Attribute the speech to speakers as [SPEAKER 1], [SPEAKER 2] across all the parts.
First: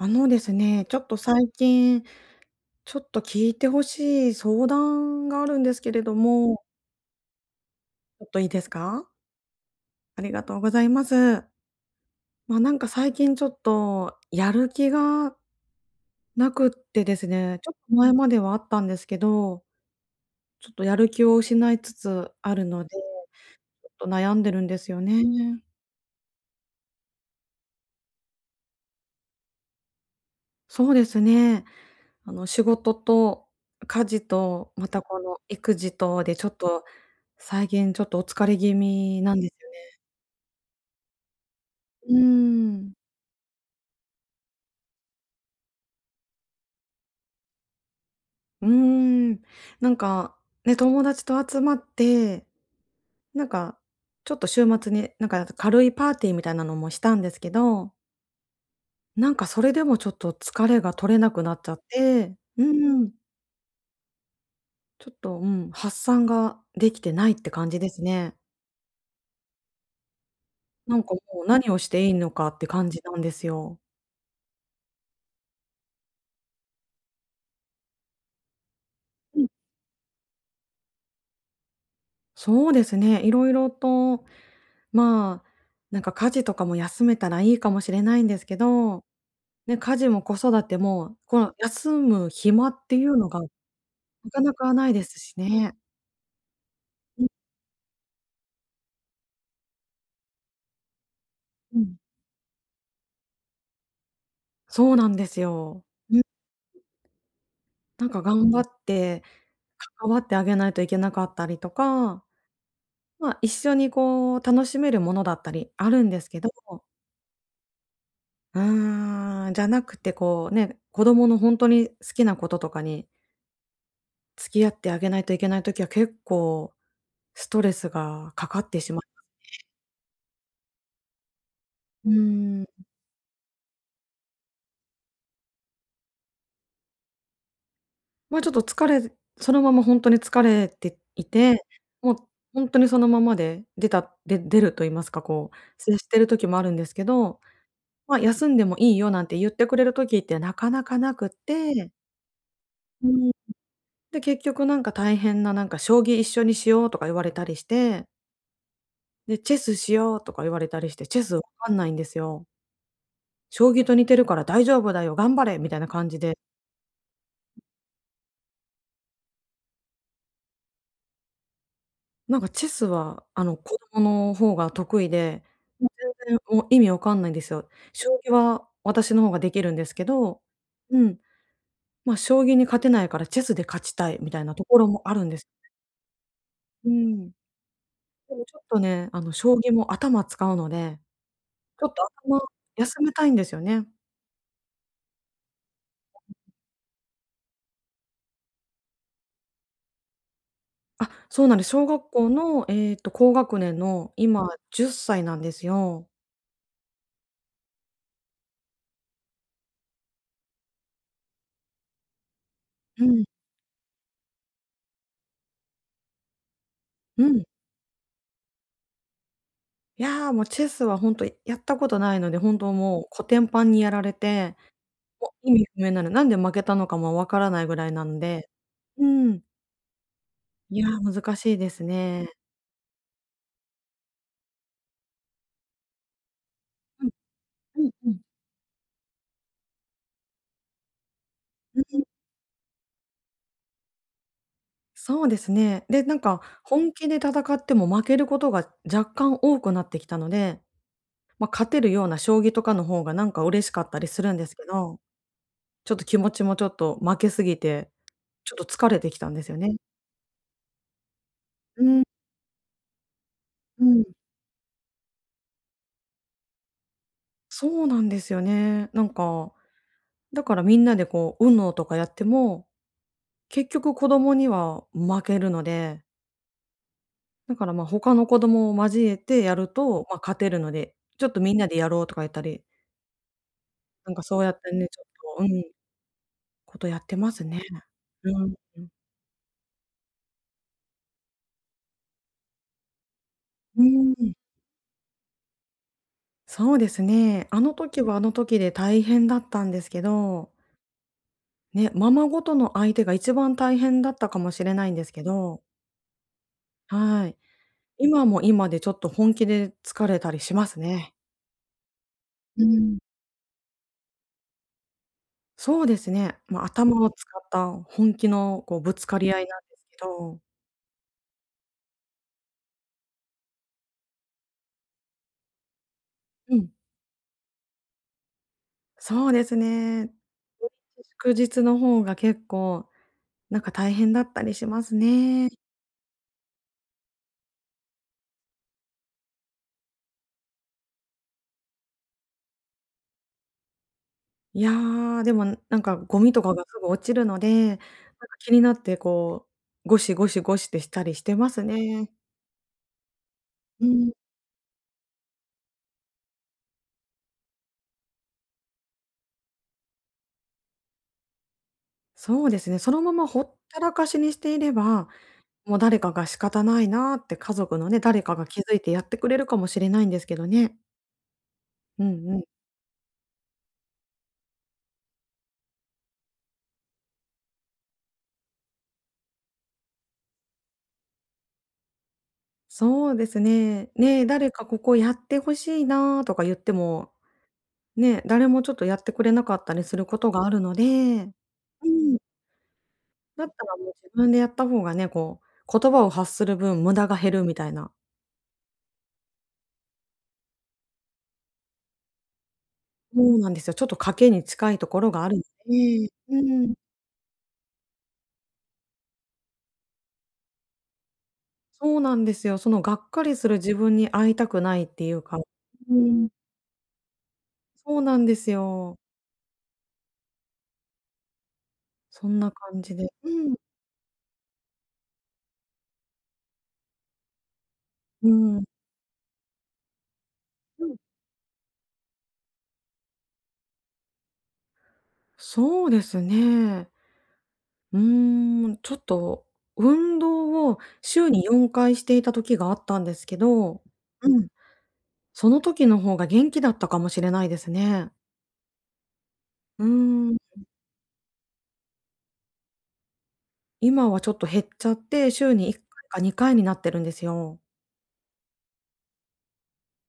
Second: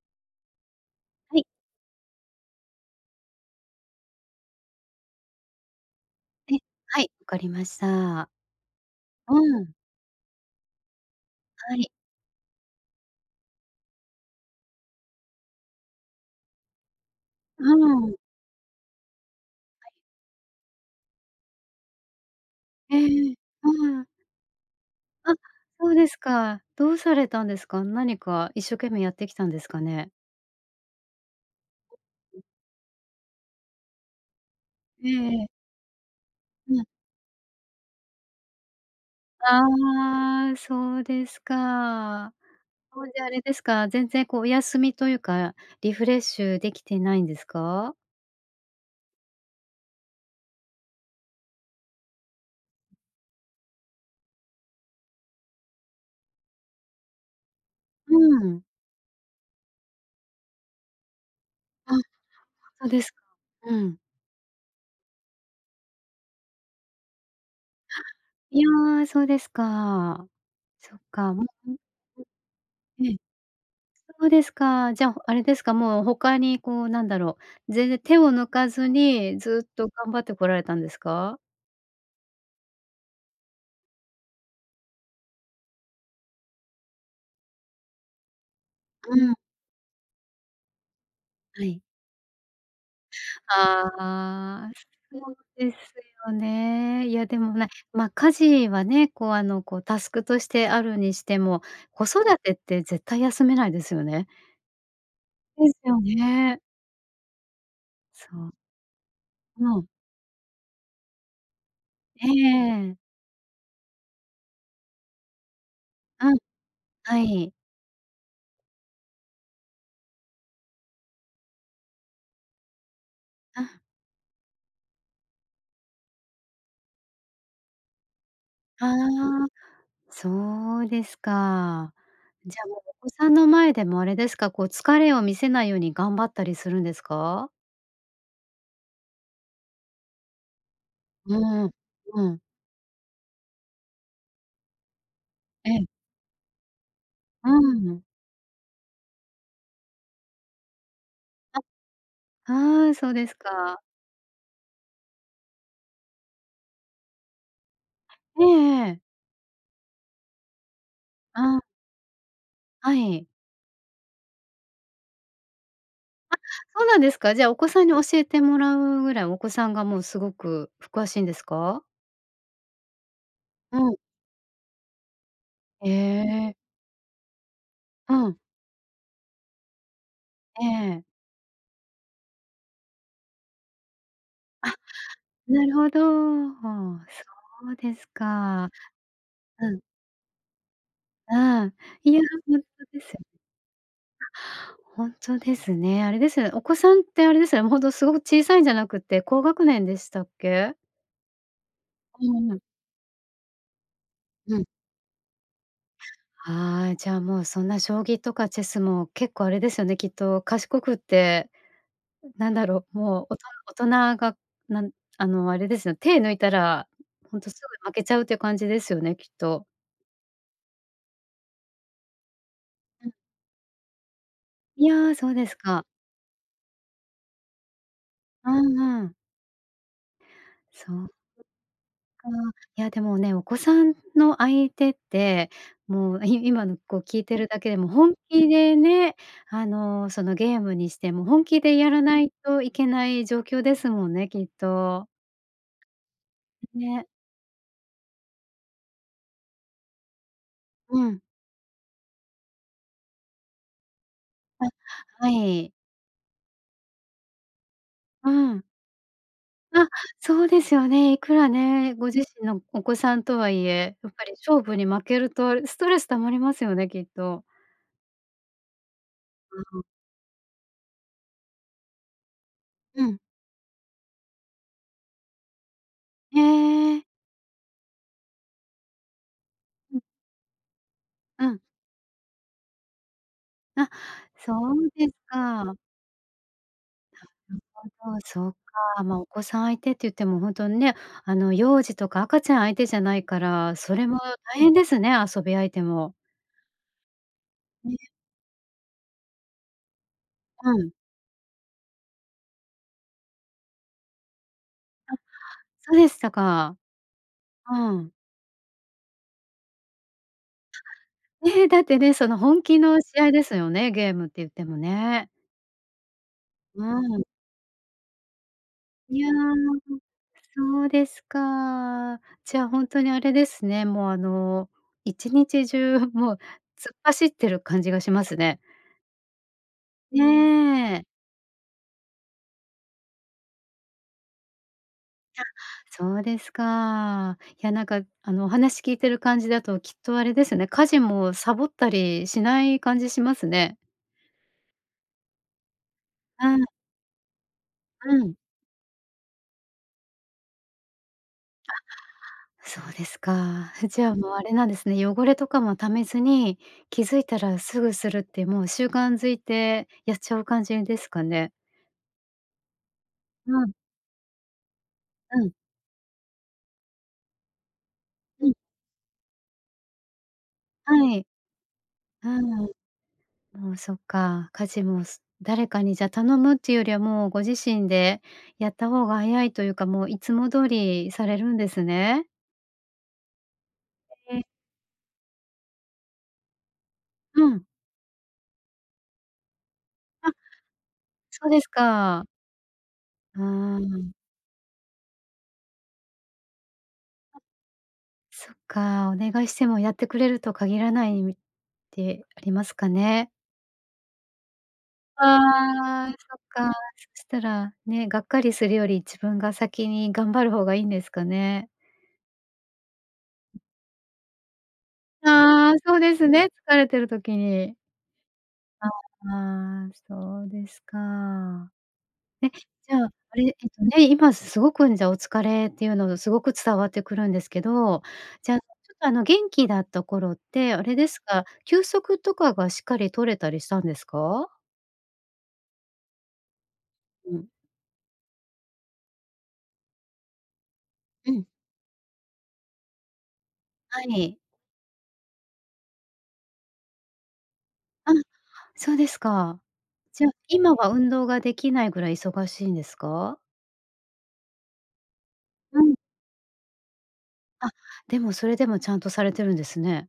[SPEAKER 1] あのですね、ちょっと
[SPEAKER 2] はい。
[SPEAKER 1] 最近ちょっと聞いて欲しい相談があるんですけれど
[SPEAKER 2] え、
[SPEAKER 1] も。
[SPEAKER 2] はい、わかりまし
[SPEAKER 1] ちょ
[SPEAKER 2] た。
[SPEAKER 1] っといいですか？
[SPEAKER 2] うん。
[SPEAKER 1] ありがとうございます。
[SPEAKER 2] はい。
[SPEAKER 1] まあ、なんか最近ちょっと、やる気がなくってですね、
[SPEAKER 2] う
[SPEAKER 1] ちょっと
[SPEAKER 2] ー
[SPEAKER 1] 前
[SPEAKER 2] ん。
[SPEAKER 1] まではあったんですけど、ちょっとやる気を失いつつあるので、
[SPEAKER 2] え
[SPEAKER 1] ち
[SPEAKER 2] え。
[SPEAKER 1] ょっ
[SPEAKER 2] うー
[SPEAKER 1] と
[SPEAKER 2] ん。
[SPEAKER 1] 悩んでるんですよ
[SPEAKER 2] あ、
[SPEAKER 1] ね。
[SPEAKER 2] そうですか。どうされたんですか？なにか一生懸命やってきたんですかね？
[SPEAKER 1] そうですね。あの、仕事と家事と、また
[SPEAKER 2] え
[SPEAKER 1] この
[SPEAKER 2] え。
[SPEAKER 1] 育児とで、ちょっ
[SPEAKER 2] う
[SPEAKER 1] と
[SPEAKER 2] ん。
[SPEAKER 1] 最近ちょっとお疲れ気味なんですね。
[SPEAKER 2] ああ、そうです
[SPEAKER 1] うー
[SPEAKER 2] か。
[SPEAKER 1] ん。
[SPEAKER 2] そいじゃ、あれですか？全然こう、お休みというか、リフレッシュできてないんですか？
[SPEAKER 1] うーん、なんか、ね、友達と集まって、なんかちょっと週末に、なんかなか、軽いパーティーみたいなのもしたんですけど
[SPEAKER 2] うーん。
[SPEAKER 1] なんかそれでもちょっと、疲れが取れなくなっちゃっ
[SPEAKER 2] あ、
[SPEAKER 1] て、う
[SPEAKER 2] そう
[SPEAKER 1] ー
[SPEAKER 2] です
[SPEAKER 1] ん。
[SPEAKER 2] か、うん。
[SPEAKER 1] ちょっと、うん、発散ができてないって感じですね。
[SPEAKER 2] いや、そうですか。そ
[SPEAKER 1] な
[SPEAKER 2] っ
[SPEAKER 1] んか
[SPEAKER 2] か。
[SPEAKER 1] もう何をしていい のかって感じ
[SPEAKER 2] え
[SPEAKER 1] な
[SPEAKER 2] え。
[SPEAKER 1] んですよ。
[SPEAKER 2] そうですか。じゃ、あれですか、もう、他にこうなんだろう、全然手を抜かずに
[SPEAKER 1] うん。
[SPEAKER 2] ずっと頑張ってこられたんですか？
[SPEAKER 1] そうですね、色々とまあ、なんか家事とかも休めたらいいかもしれないんですけど。
[SPEAKER 2] うん。
[SPEAKER 1] ね、家事も子育ても、この
[SPEAKER 2] はい。
[SPEAKER 1] 休む暇っていうのが、なかな
[SPEAKER 2] ああ、
[SPEAKER 1] かないです
[SPEAKER 2] そ
[SPEAKER 1] し
[SPEAKER 2] うで
[SPEAKER 1] ね。
[SPEAKER 2] すよね。い
[SPEAKER 1] う
[SPEAKER 2] や
[SPEAKER 1] ん。
[SPEAKER 2] でもね、ま、家事はね、こうあのこう、タスクとしてあるにしても、
[SPEAKER 1] うん。
[SPEAKER 2] 子育てって絶対休めないですよね。
[SPEAKER 1] そうなんです
[SPEAKER 2] で
[SPEAKER 1] よ。
[SPEAKER 2] すよ
[SPEAKER 1] う
[SPEAKER 2] ね。
[SPEAKER 1] なんか
[SPEAKER 2] そ
[SPEAKER 1] 頑
[SPEAKER 2] う。
[SPEAKER 1] 張って 関わってあげないといけなかったりとか。
[SPEAKER 2] ええ。
[SPEAKER 1] まあ、一緒にこう楽しめるものだったりあるんで
[SPEAKER 2] あ、
[SPEAKER 1] すけど。
[SPEAKER 2] はい。
[SPEAKER 1] うーん、じゃなくてこう、ね、子供のほんとに好きなこととかに
[SPEAKER 2] あ。
[SPEAKER 1] 付き合ってあげないといけない時は結構、ストレスがかかって
[SPEAKER 2] あ
[SPEAKER 1] しまいま
[SPEAKER 2] あ、
[SPEAKER 1] すね。
[SPEAKER 2] そうですか。
[SPEAKER 1] う
[SPEAKER 2] じ
[SPEAKER 1] ー
[SPEAKER 2] ゃあ
[SPEAKER 1] ん。
[SPEAKER 2] もうお子さんの前でもあれですか、こう疲れを見せないように頑張ったりするんですか？
[SPEAKER 1] ま、ちょっと疲れそのままほんとに疲れてい
[SPEAKER 2] う
[SPEAKER 1] て、
[SPEAKER 2] ーん、
[SPEAKER 1] もう、
[SPEAKER 2] うん。
[SPEAKER 1] ほんとにそのままで出たで出ると言いますか、こう、
[SPEAKER 2] ええ。
[SPEAKER 1] 接している時もあるんですけど。
[SPEAKER 2] うん。
[SPEAKER 1] ま、「休んでもいいよ」なんて言ってくれる時って、なかなかなくっ
[SPEAKER 2] あ、
[SPEAKER 1] て
[SPEAKER 2] ああ、
[SPEAKER 1] う
[SPEAKER 2] そ
[SPEAKER 1] ー
[SPEAKER 2] うで
[SPEAKER 1] ん。
[SPEAKER 2] すか。
[SPEAKER 1] で、結局、なんか、大変な、なんか「将棋一緒にしよう」とか言われたりして。
[SPEAKER 2] ええええ。
[SPEAKER 1] で、「チェスしよう」とか言われたりして。チェス、わ
[SPEAKER 2] あ。
[SPEAKER 1] かんないんですよ。
[SPEAKER 2] はい。
[SPEAKER 1] 将棋と似てるから大丈夫だよ、頑張れ、みたいな感じ
[SPEAKER 2] あ、
[SPEAKER 1] で。
[SPEAKER 2] そうなんですか。じゃ、お子さんに教えてもらうぐらいお子さんが、もうすごく詳しいんですか？
[SPEAKER 1] なんかチェスは、あの、子
[SPEAKER 2] うん。
[SPEAKER 1] 供の方が得意で、も
[SPEAKER 2] へ
[SPEAKER 1] う全然、
[SPEAKER 2] え。
[SPEAKER 1] もう意味わかんないんですよ。
[SPEAKER 2] う
[SPEAKER 1] 将棋
[SPEAKER 2] ん。
[SPEAKER 1] は私の方ができるんですけど。
[SPEAKER 2] え
[SPEAKER 1] う
[SPEAKER 2] え。
[SPEAKER 1] ん。ま、将棋に勝てないから、チェスで勝ちたい、みたいなと
[SPEAKER 2] あ、
[SPEAKER 1] ころもあるんです。
[SPEAKER 2] なるほど。
[SPEAKER 1] う
[SPEAKER 2] はあ、
[SPEAKER 1] ん。
[SPEAKER 2] そうです
[SPEAKER 1] でも、ちょっ
[SPEAKER 2] か。
[SPEAKER 1] とね。あの、将
[SPEAKER 2] う
[SPEAKER 1] 棋
[SPEAKER 2] ん。
[SPEAKER 1] も頭使うので、
[SPEAKER 2] うーん。
[SPEAKER 1] ちょっと、
[SPEAKER 2] いや、
[SPEAKER 1] 頭、
[SPEAKER 2] ほんとで
[SPEAKER 1] 休
[SPEAKER 2] す
[SPEAKER 1] め
[SPEAKER 2] ね。
[SPEAKER 1] たいんですよね。
[SPEAKER 2] あ、ほんとですね。あれですよね、お子さんって、あれですよね、ほんと、すごく小さいんじゃなくって、高学年でしたっけ？
[SPEAKER 1] あ、そうなんです。小学
[SPEAKER 2] う
[SPEAKER 1] 校
[SPEAKER 2] ーん。
[SPEAKER 1] の、ええと、高学年の、今
[SPEAKER 2] うん。
[SPEAKER 1] 10歳なんですよ。
[SPEAKER 2] ああ、じゃ、もうそんな、将棋とかチェスも、結構あれですよね、きっと、賢くって、なんだろう、
[SPEAKER 1] う
[SPEAKER 2] も
[SPEAKER 1] ん。
[SPEAKER 2] う、おと大人が、なんあの、あれですよ、手抜いたら、
[SPEAKER 1] う
[SPEAKER 2] ほん
[SPEAKER 1] ん。
[SPEAKER 2] とすぐ負けちゃうっていう感じですよね、きっと。
[SPEAKER 1] いや、もうチェスはほんと、やったことないので、本当もう、
[SPEAKER 2] うん。
[SPEAKER 1] コテンパンにやられて。
[SPEAKER 2] いや、そ
[SPEAKER 1] も
[SPEAKER 2] うで
[SPEAKER 1] う意
[SPEAKER 2] す
[SPEAKER 1] 味不
[SPEAKER 2] か。
[SPEAKER 1] 明なんで、なんで負けたのかもわからないぐらいなんで。
[SPEAKER 2] うんう
[SPEAKER 1] う
[SPEAKER 2] ん。
[SPEAKER 1] ーん。いや、
[SPEAKER 2] そっか。
[SPEAKER 1] 難しいですね。
[SPEAKER 2] いやでもね、お子さんの相手って、もうい今、ん、こう
[SPEAKER 1] うん。
[SPEAKER 2] 聞いてるだけで
[SPEAKER 1] う
[SPEAKER 2] も、
[SPEAKER 1] んう
[SPEAKER 2] 本
[SPEAKER 1] ん。
[SPEAKER 2] 気でね、あの、その、ゲームにしても本気で
[SPEAKER 1] うん
[SPEAKER 2] や
[SPEAKER 1] う
[SPEAKER 2] ら
[SPEAKER 1] ん。
[SPEAKER 2] ないといけない状況ですもんね、きっと。
[SPEAKER 1] そうですね。で、なんか本
[SPEAKER 2] ね。
[SPEAKER 1] 気で戦っても負けることが若干多くなってきたので、
[SPEAKER 2] うん。
[SPEAKER 1] ま、勝てるような将棋とかの方がなんか嬉しかったりするんですけ
[SPEAKER 2] あ、
[SPEAKER 1] ど。
[SPEAKER 2] はい。
[SPEAKER 1] ちょっと気持ちも、ちょっと負けすぎて
[SPEAKER 2] う
[SPEAKER 1] ちょ
[SPEAKER 2] ん。
[SPEAKER 1] っと疲れてきたんですよね。
[SPEAKER 2] あ、そうですよね。いくら
[SPEAKER 1] う
[SPEAKER 2] ね、
[SPEAKER 1] ん。
[SPEAKER 2] ご自身のお子さんとはい
[SPEAKER 1] う
[SPEAKER 2] え、
[SPEAKER 1] ん。
[SPEAKER 2] やっぱり勝負に負けるとストレス溜まりますよね、きっと。
[SPEAKER 1] そうなんですよね。なんか、
[SPEAKER 2] うん。
[SPEAKER 1] だからみんなでこう UNO とかやっても、
[SPEAKER 2] うん。
[SPEAKER 1] 結局子供には負けるので
[SPEAKER 2] へえ。
[SPEAKER 1] だから、ま、他の子供も交えてやる
[SPEAKER 2] ん。
[SPEAKER 1] と、ま、勝てるので、「ちょっと、
[SPEAKER 2] う
[SPEAKER 1] みん
[SPEAKER 2] ん。
[SPEAKER 1] なでやろう」とか言ったり
[SPEAKER 2] あ、
[SPEAKER 1] なんかそうや
[SPEAKER 2] そ
[SPEAKER 1] ってね、
[SPEAKER 2] う
[SPEAKER 1] ちょ
[SPEAKER 2] です
[SPEAKER 1] っと、うん、
[SPEAKER 2] か。
[SPEAKER 1] ことやってます
[SPEAKER 2] な
[SPEAKER 1] ね。
[SPEAKER 2] るほど、
[SPEAKER 1] う
[SPEAKER 2] そっ
[SPEAKER 1] ん、うん。
[SPEAKER 2] か。ま、お子さん相手って言ってもほんとにね、あの幼児とか赤ちゃん相手じゃないから、
[SPEAKER 1] う
[SPEAKER 2] それ
[SPEAKER 1] ー
[SPEAKER 2] も
[SPEAKER 1] ん。
[SPEAKER 2] 大変ですね、遊び相手も。
[SPEAKER 1] そうですね。あの
[SPEAKER 2] え
[SPEAKER 1] 時
[SPEAKER 2] え。
[SPEAKER 1] はあの時で大変だったんですけど
[SPEAKER 2] うん。
[SPEAKER 1] ね、ままごとの相手が一番大変だったかもしれないんです
[SPEAKER 2] あ、
[SPEAKER 1] けど
[SPEAKER 2] そうでしたか。
[SPEAKER 1] はい。
[SPEAKER 2] うん。
[SPEAKER 1] 今も今でちょっと本気で疲れたりしますね。
[SPEAKER 2] え、だってね、その、本
[SPEAKER 1] う
[SPEAKER 2] 気
[SPEAKER 1] ん。
[SPEAKER 2] の試合ですよね、ゲームって言ってもね。
[SPEAKER 1] そうですね。ま、頭を
[SPEAKER 2] うん。
[SPEAKER 1] 使った本気のこう、ぶつか
[SPEAKER 2] いや、
[SPEAKER 1] り合いなんですけど。
[SPEAKER 2] そうですか。じゃ、ほんとにあれですね、もうあの、1日中もう、
[SPEAKER 1] うん。
[SPEAKER 2] 突っ走ってる感じがしますね。
[SPEAKER 1] そうですね。
[SPEAKER 2] ね え。
[SPEAKER 1] くじつのほうが、結構なんか大変だったりします
[SPEAKER 2] あ、
[SPEAKER 1] ね。
[SPEAKER 2] そうですか。いや、なんか、あの、お話聞いてる感じだときっとあれですね、家事もサボったりしない感じしますね。
[SPEAKER 1] いや、でもなんかゴミと
[SPEAKER 2] う
[SPEAKER 1] か
[SPEAKER 2] ん。
[SPEAKER 1] がすぐ落ちるので、なんか
[SPEAKER 2] うん。
[SPEAKER 1] 気になってこうゴシゴシゴシってしたりしてます
[SPEAKER 2] あ、
[SPEAKER 1] ね。
[SPEAKER 2] そうですか。
[SPEAKER 1] う
[SPEAKER 2] じゃ
[SPEAKER 1] ん。
[SPEAKER 2] あ、もうあれなんですね、汚れとかも溜めずに、気づいたらすぐするってもう習慣づいて、やっちゃう感じですかね？
[SPEAKER 1] そうですね、そのままほ
[SPEAKER 2] う
[SPEAKER 1] っ
[SPEAKER 2] ん。
[SPEAKER 1] たらかしにしていれば、
[SPEAKER 2] うん。
[SPEAKER 1] もう誰かが「仕方ないな」って、家族のね、誰か
[SPEAKER 2] う
[SPEAKER 1] が
[SPEAKER 2] ん。
[SPEAKER 1] 気づいてやってくれるかもしれないんですけどね。
[SPEAKER 2] はい。
[SPEAKER 1] うんう
[SPEAKER 2] う
[SPEAKER 1] ん。
[SPEAKER 2] ん。もうそっか、家事もす誰かに、じゃ頼むっていうよりはもうご自身でやった方が早いというか、もういつも通りされるんですね。
[SPEAKER 1] そうですね。「ね、
[SPEAKER 2] へえ。
[SPEAKER 1] 誰かここやってほしいな」とか言っても、
[SPEAKER 2] うん。
[SPEAKER 1] ね、誰もちょっとやってくれなかったりすること
[SPEAKER 2] あ。
[SPEAKER 1] があるので。
[SPEAKER 2] そうです
[SPEAKER 1] うん。
[SPEAKER 2] か。う
[SPEAKER 1] だったら、もう、
[SPEAKER 2] ん。
[SPEAKER 1] 自分でやった方がね、こう、言葉を発する分、無駄が減
[SPEAKER 2] あ、
[SPEAKER 1] るみたいな。
[SPEAKER 2] そっか、お願いしてもやってくれると限らないみて、ありますか
[SPEAKER 1] そ
[SPEAKER 2] ね？
[SPEAKER 1] うなんですよ。ちょっと賭けに近いところがあるんです。ええ、
[SPEAKER 2] ああ、そ
[SPEAKER 1] う
[SPEAKER 2] っか。
[SPEAKER 1] ん。
[SPEAKER 2] そしたら、ね、がっかりするより自分が先に頑張る方がいんですかね？
[SPEAKER 1] そうなんですよ。その、がっかりする自分に会いたくないっていうか。
[SPEAKER 2] ああ、
[SPEAKER 1] う
[SPEAKER 2] そうです
[SPEAKER 1] ん。
[SPEAKER 2] ね、疲れてる時に。
[SPEAKER 1] そうなんです
[SPEAKER 2] あ、
[SPEAKER 1] よ。
[SPEAKER 2] ああ、そうですか。
[SPEAKER 1] そん
[SPEAKER 2] え、
[SPEAKER 1] な
[SPEAKER 2] じ
[SPEAKER 1] 感じ
[SPEAKER 2] ゃ
[SPEAKER 1] で。
[SPEAKER 2] あ、
[SPEAKER 1] う
[SPEAKER 2] あれ、え
[SPEAKER 1] ん。
[SPEAKER 2] っとね、今すごく、うん、じゃ、お疲れっていうのがすごく伝わってくるんですけど、
[SPEAKER 1] う
[SPEAKER 2] じゃあ、ち
[SPEAKER 1] ん。
[SPEAKER 2] ょっと、あの、元気だった頃ってあ
[SPEAKER 1] う
[SPEAKER 2] れ
[SPEAKER 1] ん。
[SPEAKER 2] ですか、休息とかがしっかり取れたりしたんですか？
[SPEAKER 1] そうですね。
[SPEAKER 2] うん。
[SPEAKER 1] うーん、ちょっと、運動を
[SPEAKER 2] う
[SPEAKER 1] 週
[SPEAKER 2] ん。
[SPEAKER 1] に4回していた時があったんですけど。
[SPEAKER 2] は
[SPEAKER 1] う
[SPEAKER 2] い。
[SPEAKER 1] ん。その時の方が元気だったかもしれないです
[SPEAKER 2] あ、
[SPEAKER 1] ね。
[SPEAKER 2] そうですか。
[SPEAKER 1] う
[SPEAKER 2] じゃ、
[SPEAKER 1] ーん。
[SPEAKER 2] 今は運動ができないぐらい忙しいんですか？
[SPEAKER 1] 今はちょっと減っちゃって、週にいっ
[SPEAKER 2] う
[SPEAKER 1] か
[SPEAKER 2] ん。
[SPEAKER 1] いか2回になってるんですよ。
[SPEAKER 2] あ、でも、それでもちゃんとされてるんですね。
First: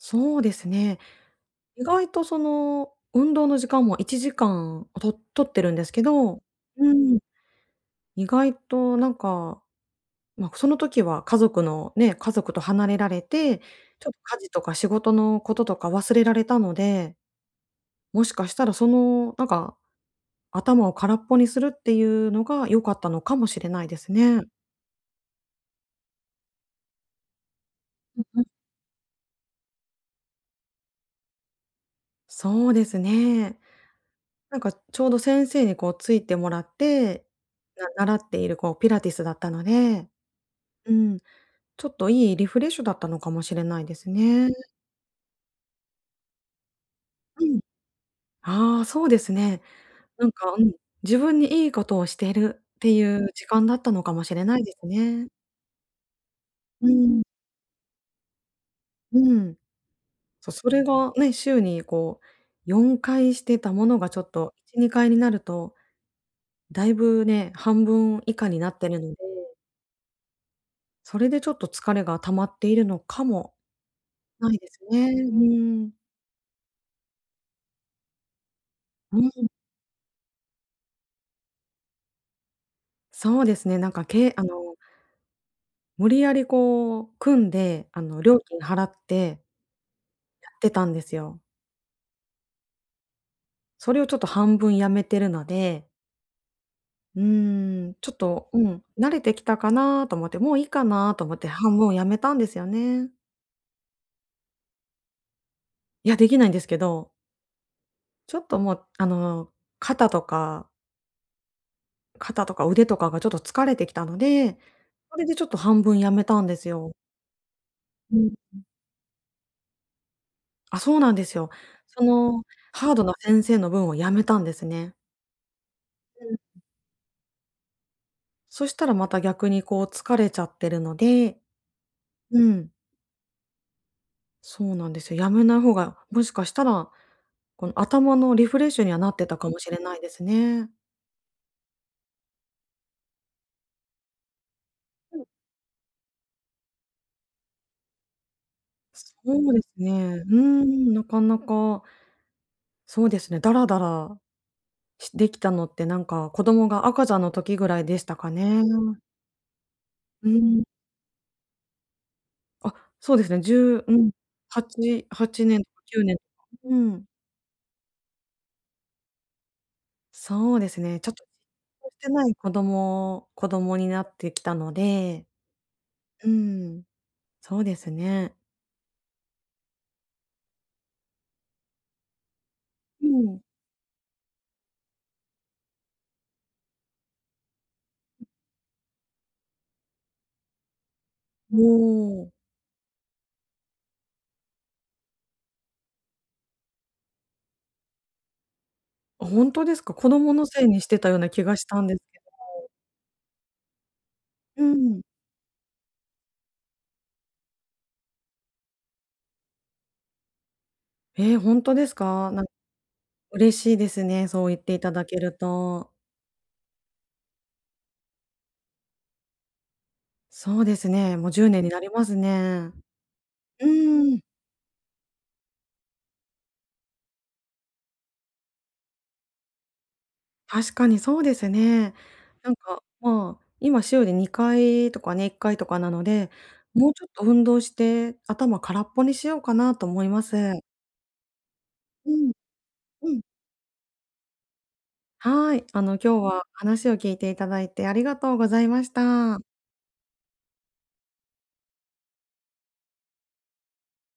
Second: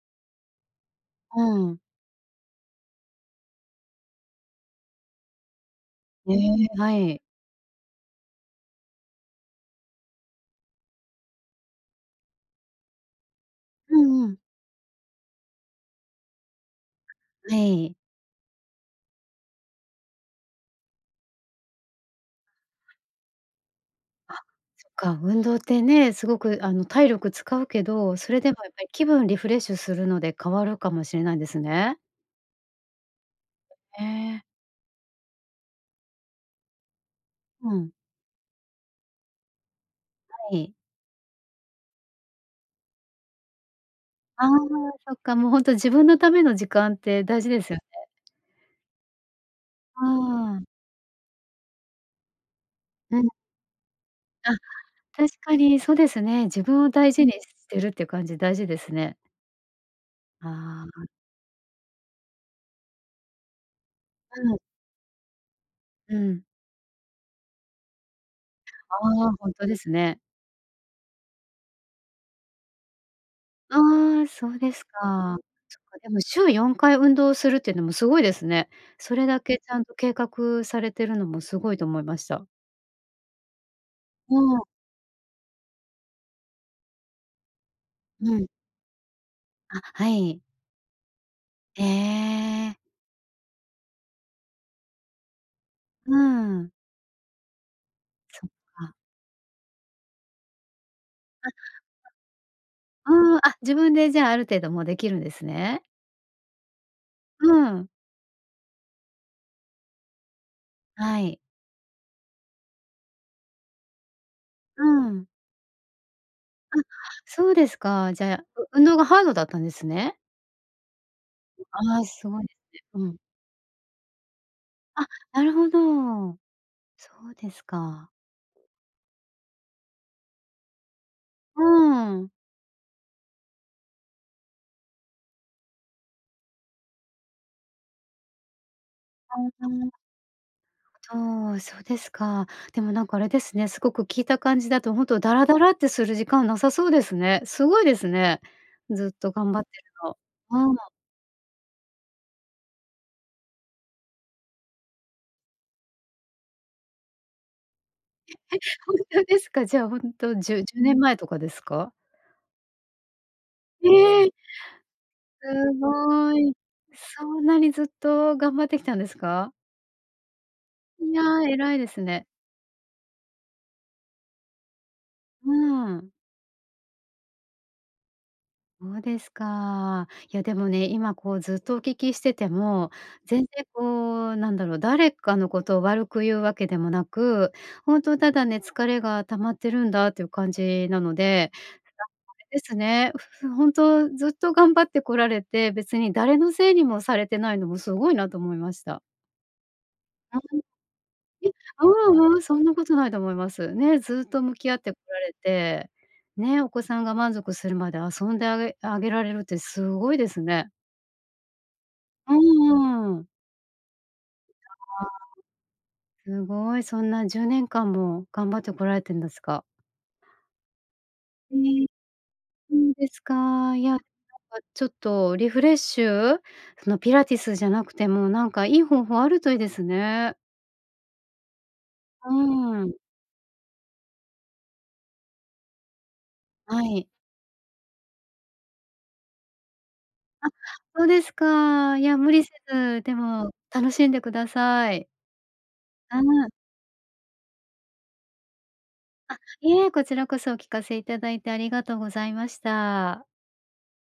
[SPEAKER 1] そうですね。
[SPEAKER 2] うん。
[SPEAKER 1] 意外と、その、運動の時間も1時間を取取ってるんですけ
[SPEAKER 2] え
[SPEAKER 1] ど
[SPEAKER 2] え、は
[SPEAKER 1] うん。
[SPEAKER 2] い。
[SPEAKER 1] 意外となんか、ま、その時は家族の、ね、家族と離れられて、
[SPEAKER 2] う
[SPEAKER 1] ちょ、
[SPEAKER 2] んうん。
[SPEAKER 1] 家事とか仕事のこととか忘れられたので、
[SPEAKER 2] はい。
[SPEAKER 1] もしかしたら、その、なんか、頭を空っぽにするっていうのが、良かったのかもしれないです
[SPEAKER 2] あ、
[SPEAKER 1] ね。
[SPEAKER 2] そっか、運動ってね、すごく、あの、体力使うけど、
[SPEAKER 1] うん
[SPEAKER 2] それ
[SPEAKER 1] うん。
[SPEAKER 2] でもやっぱり、気分リフレッシュするので変わるかもしれないですね。
[SPEAKER 1] そうですね。
[SPEAKER 2] へえ。
[SPEAKER 1] なんか、ちょうど先生に、こう、ついてもらって、
[SPEAKER 2] う
[SPEAKER 1] な
[SPEAKER 2] ん。
[SPEAKER 1] 習っている、こう、ピラティスだったので
[SPEAKER 2] はい。
[SPEAKER 1] うん、ちょっといいリフレッシュだったのかもしれないです
[SPEAKER 2] ああ、
[SPEAKER 1] ね。
[SPEAKER 2] そっか、もう、ほんと、自分のための時間って大
[SPEAKER 1] う
[SPEAKER 2] 事で
[SPEAKER 1] ん。
[SPEAKER 2] すよね。
[SPEAKER 1] ああ、そうですね。なんか
[SPEAKER 2] あ
[SPEAKER 1] う
[SPEAKER 2] あ。
[SPEAKER 1] ん、自分にいいことをしてるってい
[SPEAKER 2] うん。
[SPEAKER 1] う時間だったのかもしれ
[SPEAKER 2] あ、
[SPEAKER 1] ないですね。
[SPEAKER 2] 確かに、そうですね。自分
[SPEAKER 1] う
[SPEAKER 2] を大
[SPEAKER 1] ん。
[SPEAKER 2] 事にしてるっていう感じ、大事ですね。
[SPEAKER 1] うん。そう、それ
[SPEAKER 2] ああ。
[SPEAKER 1] が、ね、週に、こう、4回してたものが、ちょっ
[SPEAKER 2] う
[SPEAKER 1] と、
[SPEAKER 2] ん。
[SPEAKER 1] 1、2回になると、
[SPEAKER 2] うん。
[SPEAKER 1] だいぶ、ね、半分以下になって
[SPEAKER 2] あ
[SPEAKER 1] るので。
[SPEAKER 2] あ、ほんとですね。
[SPEAKER 1] それでちょっと疲れが溜まっているのかも
[SPEAKER 2] ああ、そ
[SPEAKER 1] な
[SPEAKER 2] う
[SPEAKER 1] いで
[SPEAKER 2] で
[SPEAKER 1] す
[SPEAKER 2] す
[SPEAKER 1] ね。う
[SPEAKER 2] か。そ
[SPEAKER 1] ー
[SPEAKER 2] っ
[SPEAKER 1] ん。
[SPEAKER 2] か、でも週4回運動するってのもすごいですね。そ
[SPEAKER 1] うー
[SPEAKER 2] れだ
[SPEAKER 1] ん。
[SPEAKER 2] けちゃんと計画されてるのも、すごいと思いました。
[SPEAKER 1] そうですね、なんかけい
[SPEAKER 2] あ
[SPEAKER 1] あ
[SPEAKER 2] あ。
[SPEAKER 1] の無理やりこう、組んで、あの、
[SPEAKER 2] う
[SPEAKER 1] 料
[SPEAKER 2] ん。
[SPEAKER 1] 金払って
[SPEAKER 2] あ、はい。
[SPEAKER 1] やってたんですよ。
[SPEAKER 2] ええ。
[SPEAKER 1] それをちょっと半分やめてるので。
[SPEAKER 2] うーん。
[SPEAKER 1] うーん、ちょっ
[SPEAKER 2] そ
[SPEAKER 1] と、
[SPEAKER 2] っ
[SPEAKER 1] うん、
[SPEAKER 2] か。
[SPEAKER 1] 慣れてきたかなと思って、もういいかなと思って、半分辞めたんですよね。
[SPEAKER 2] あ。うーん、あ、自分でじゃあ、ある程度もうできるんですね。
[SPEAKER 1] や、できないんですけど。
[SPEAKER 2] うーん。
[SPEAKER 1] ちょっともう、あの、肩とか
[SPEAKER 2] はい。
[SPEAKER 1] 肩とか腕とかがちょっと疲れてきたので、
[SPEAKER 2] うー
[SPEAKER 1] それ
[SPEAKER 2] ん。
[SPEAKER 1] でちょっと半分辞めたんです
[SPEAKER 2] あ、
[SPEAKER 1] よ。
[SPEAKER 2] そうですか。
[SPEAKER 1] うん、
[SPEAKER 2] じゃあ、や
[SPEAKER 1] うん。
[SPEAKER 2] う運動がハードだったんですね。
[SPEAKER 1] あ、そうなんですよ。
[SPEAKER 2] ああ、
[SPEAKER 1] そ
[SPEAKER 2] すご
[SPEAKER 1] の、
[SPEAKER 2] い、
[SPEAKER 1] ハー
[SPEAKER 2] う
[SPEAKER 1] ドな
[SPEAKER 2] ん。
[SPEAKER 1] 先生の分をやめたんですね。
[SPEAKER 2] あ、なるほ
[SPEAKER 1] う
[SPEAKER 2] ど。
[SPEAKER 1] ん。
[SPEAKER 2] そうですか。
[SPEAKER 1] そしたらまた逆にこう、疲れちゃってるので。
[SPEAKER 2] うーん。
[SPEAKER 1] うん。そうなんですよ。やめない方が、もしかしたら、この、頭のリフレッシュにはなってたかもしれな
[SPEAKER 2] [unintelligible]
[SPEAKER 1] いですね。
[SPEAKER 2] ちょう、そうですか。でも、なんか、あれですね、すごく聞いた感じだと、ほん
[SPEAKER 1] う
[SPEAKER 2] と
[SPEAKER 1] ん。
[SPEAKER 2] ダラダラってする時間はなさそうですね。すごいですね。ずっと
[SPEAKER 1] そ
[SPEAKER 2] 頑
[SPEAKER 1] う
[SPEAKER 2] 張
[SPEAKER 1] で
[SPEAKER 2] って
[SPEAKER 1] す
[SPEAKER 2] る
[SPEAKER 1] ね。
[SPEAKER 2] の。
[SPEAKER 1] うー
[SPEAKER 2] うん。
[SPEAKER 1] ん、なかなか。そうですね、ダラダラ、し、できたのってなんか、子供が赤ちゃんの時ぐらいでしたかね。
[SPEAKER 2] ほんとですか？じゃあ、ほん
[SPEAKER 1] う
[SPEAKER 2] と、じゅう
[SPEAKER 1] ん。
[SPEAKER 2] じゅうねんまえとかですか？
[SPEAKER 1] あ、そうですね。10うん、
[SPEAKER 2] ええ。
[SPEAKER 1] 8年-8年、
[SPEAKER 2] す
[SPEAKER 1] 9年か。
[SPEAKER 2] ごい。
[SPEAKER 1] うん。
[SPEAKER 2] そんなにずっと、頑張ってきたんですか？
[SPEAKER 1] そうですね、ちょ
[SPEAKER 2] い
[SPEAKER 1] っ
[SPEAKER 2] や、
[SPEAKER 1] とじ
[SPEAKER 2] 偉い
[SPEAKER 1] っ
[SPEAKER 2] で
[SPEAKER 1] とし
[SPEAKER 2] す
[SPEAKER 1] て
[SPEAKER 2] ね。
[SPEAKER 1] ない子供子供になってきたので
[SPEAKER 2] うん。
[SPEAKER 1] うん、そうですね。
[SPEAKER 2] そうですか。いや、でもね、今、こう、ずっとお聞きしてても、
[SPEAKER 1] うん。
[SPEAKER 2] 全然、こう、なんだろう。誰かのことを悪く言うわけでもなく。ほんと、
[SPEAKER 1] う。
[SPEAKER 2] ただね、疲れが溜まってるんだ、という感じなので。
[SPEAKER 1] も
[SPEAKER 2] なんか
[SPEAKER 1] お。
[SPEAKER 2] あれですね。ふほんとずっと頑張ってこられて、別に誰のせいにもされてないのも、すごいなと思いました。
[SPEAKER 1] あ、ほんとですか？子供
[SPEAKER 2] あ、
[SPEAKER 1] の
[SPEAKER 2] う
[SPEAKER 1] せいにしてたような気
[SPEAKER 2] ん。え、
[SPEAKER 1] がしたんです
[SPEAKER 2] う
[SPEAKER 1] け
[SPEAKER 2] ううん、そん
[SPEAKER 1] ど。
[SPEAKER 2] なことないと思います。ね、ずっと向
[SPEAKER 1] う
[SPEAKER 2] き
[SPEAKER 1] ん
[SPEAKER 2] 合って
[SPEAKER 1] う
[SPEAKER 2] こ
[SPEAKER 1] ん。
[SPEAKER 2] られて、ね。お子さんが満足するまで遊んであげあげられるって、すごいですね。
[SPEAKER 1] え、ほんとですか？
[SPEAKER 2] う
[SPEAKER 1] なんか
[SPEAKER 2] んうんうん。
[SPEAKER 1] 嬉しいですね。そう言っ
[SPEAKER 2] い
[SPEAKER 1] ていただ
[SPEAKER 2] やあ。
[SPEAKER 1] けると。
[SPEAKER 2] すごい、そんな10年間も頑張ってこられてんですか？
[SPEAKER 1] そうですね。も、じゅう
[SPEAKER 2] う
[SPEAKER 1] ねんにな
[SPEAKER 2] ーん。
[SPEAKER 1] りますね。
[SPEAKER 2] そうです
[SPEAKER 1] う
[SPEAKER 2] か。いや、なんか
[SPEAKER 1] ーん。
[SPEAKER 2] ちょっとリフレッシュ、その、ピラティスじゃなくても、なんか、いい方法あるといいですね。
[SPEAKER 1] 確かにそうですね。
[SPEAKER 2] う
[SPEAKER 1] なんか、
[SPEAKER 2] ん。
[SPEAKER 1] ま、今、週で2回とかね、1回とかなので、
[SPEAKER 2] は
[SPEAKER 1] もうち
[SPEAKER 2] い。
[SPEAKER 1] ょっと運動して、頭空っぽにしようかなと思いま
[SPEAKER 2] あ、
[SPEAKER 1] す。
[SPEAKER 2] そうですか。い
[SPEAKER 1] う
[SPEAKER 2] や、無
[SPEAKER 1] ん。
[SPEAKER 2] 理せず、
[SPEAKER 1] う
[SPEAKER 2] で
[SPEAKER 1] ん。
[SPEAKER 2] も楽しんでください。
[SPEAKER 1] はい。あの、
[SPEAKER 2] あ、う
[SPEAKER 1] 今日は
[SPEAKER 2] ん。
[SPEAKER 1] 話を聞いていただいてありがとうございまし
[SPEAKER 2] あ、
[SPEAKER 1] た。
[SPEAKER 2] いえ、こちらこそお聞かせいただいてありがとうございました。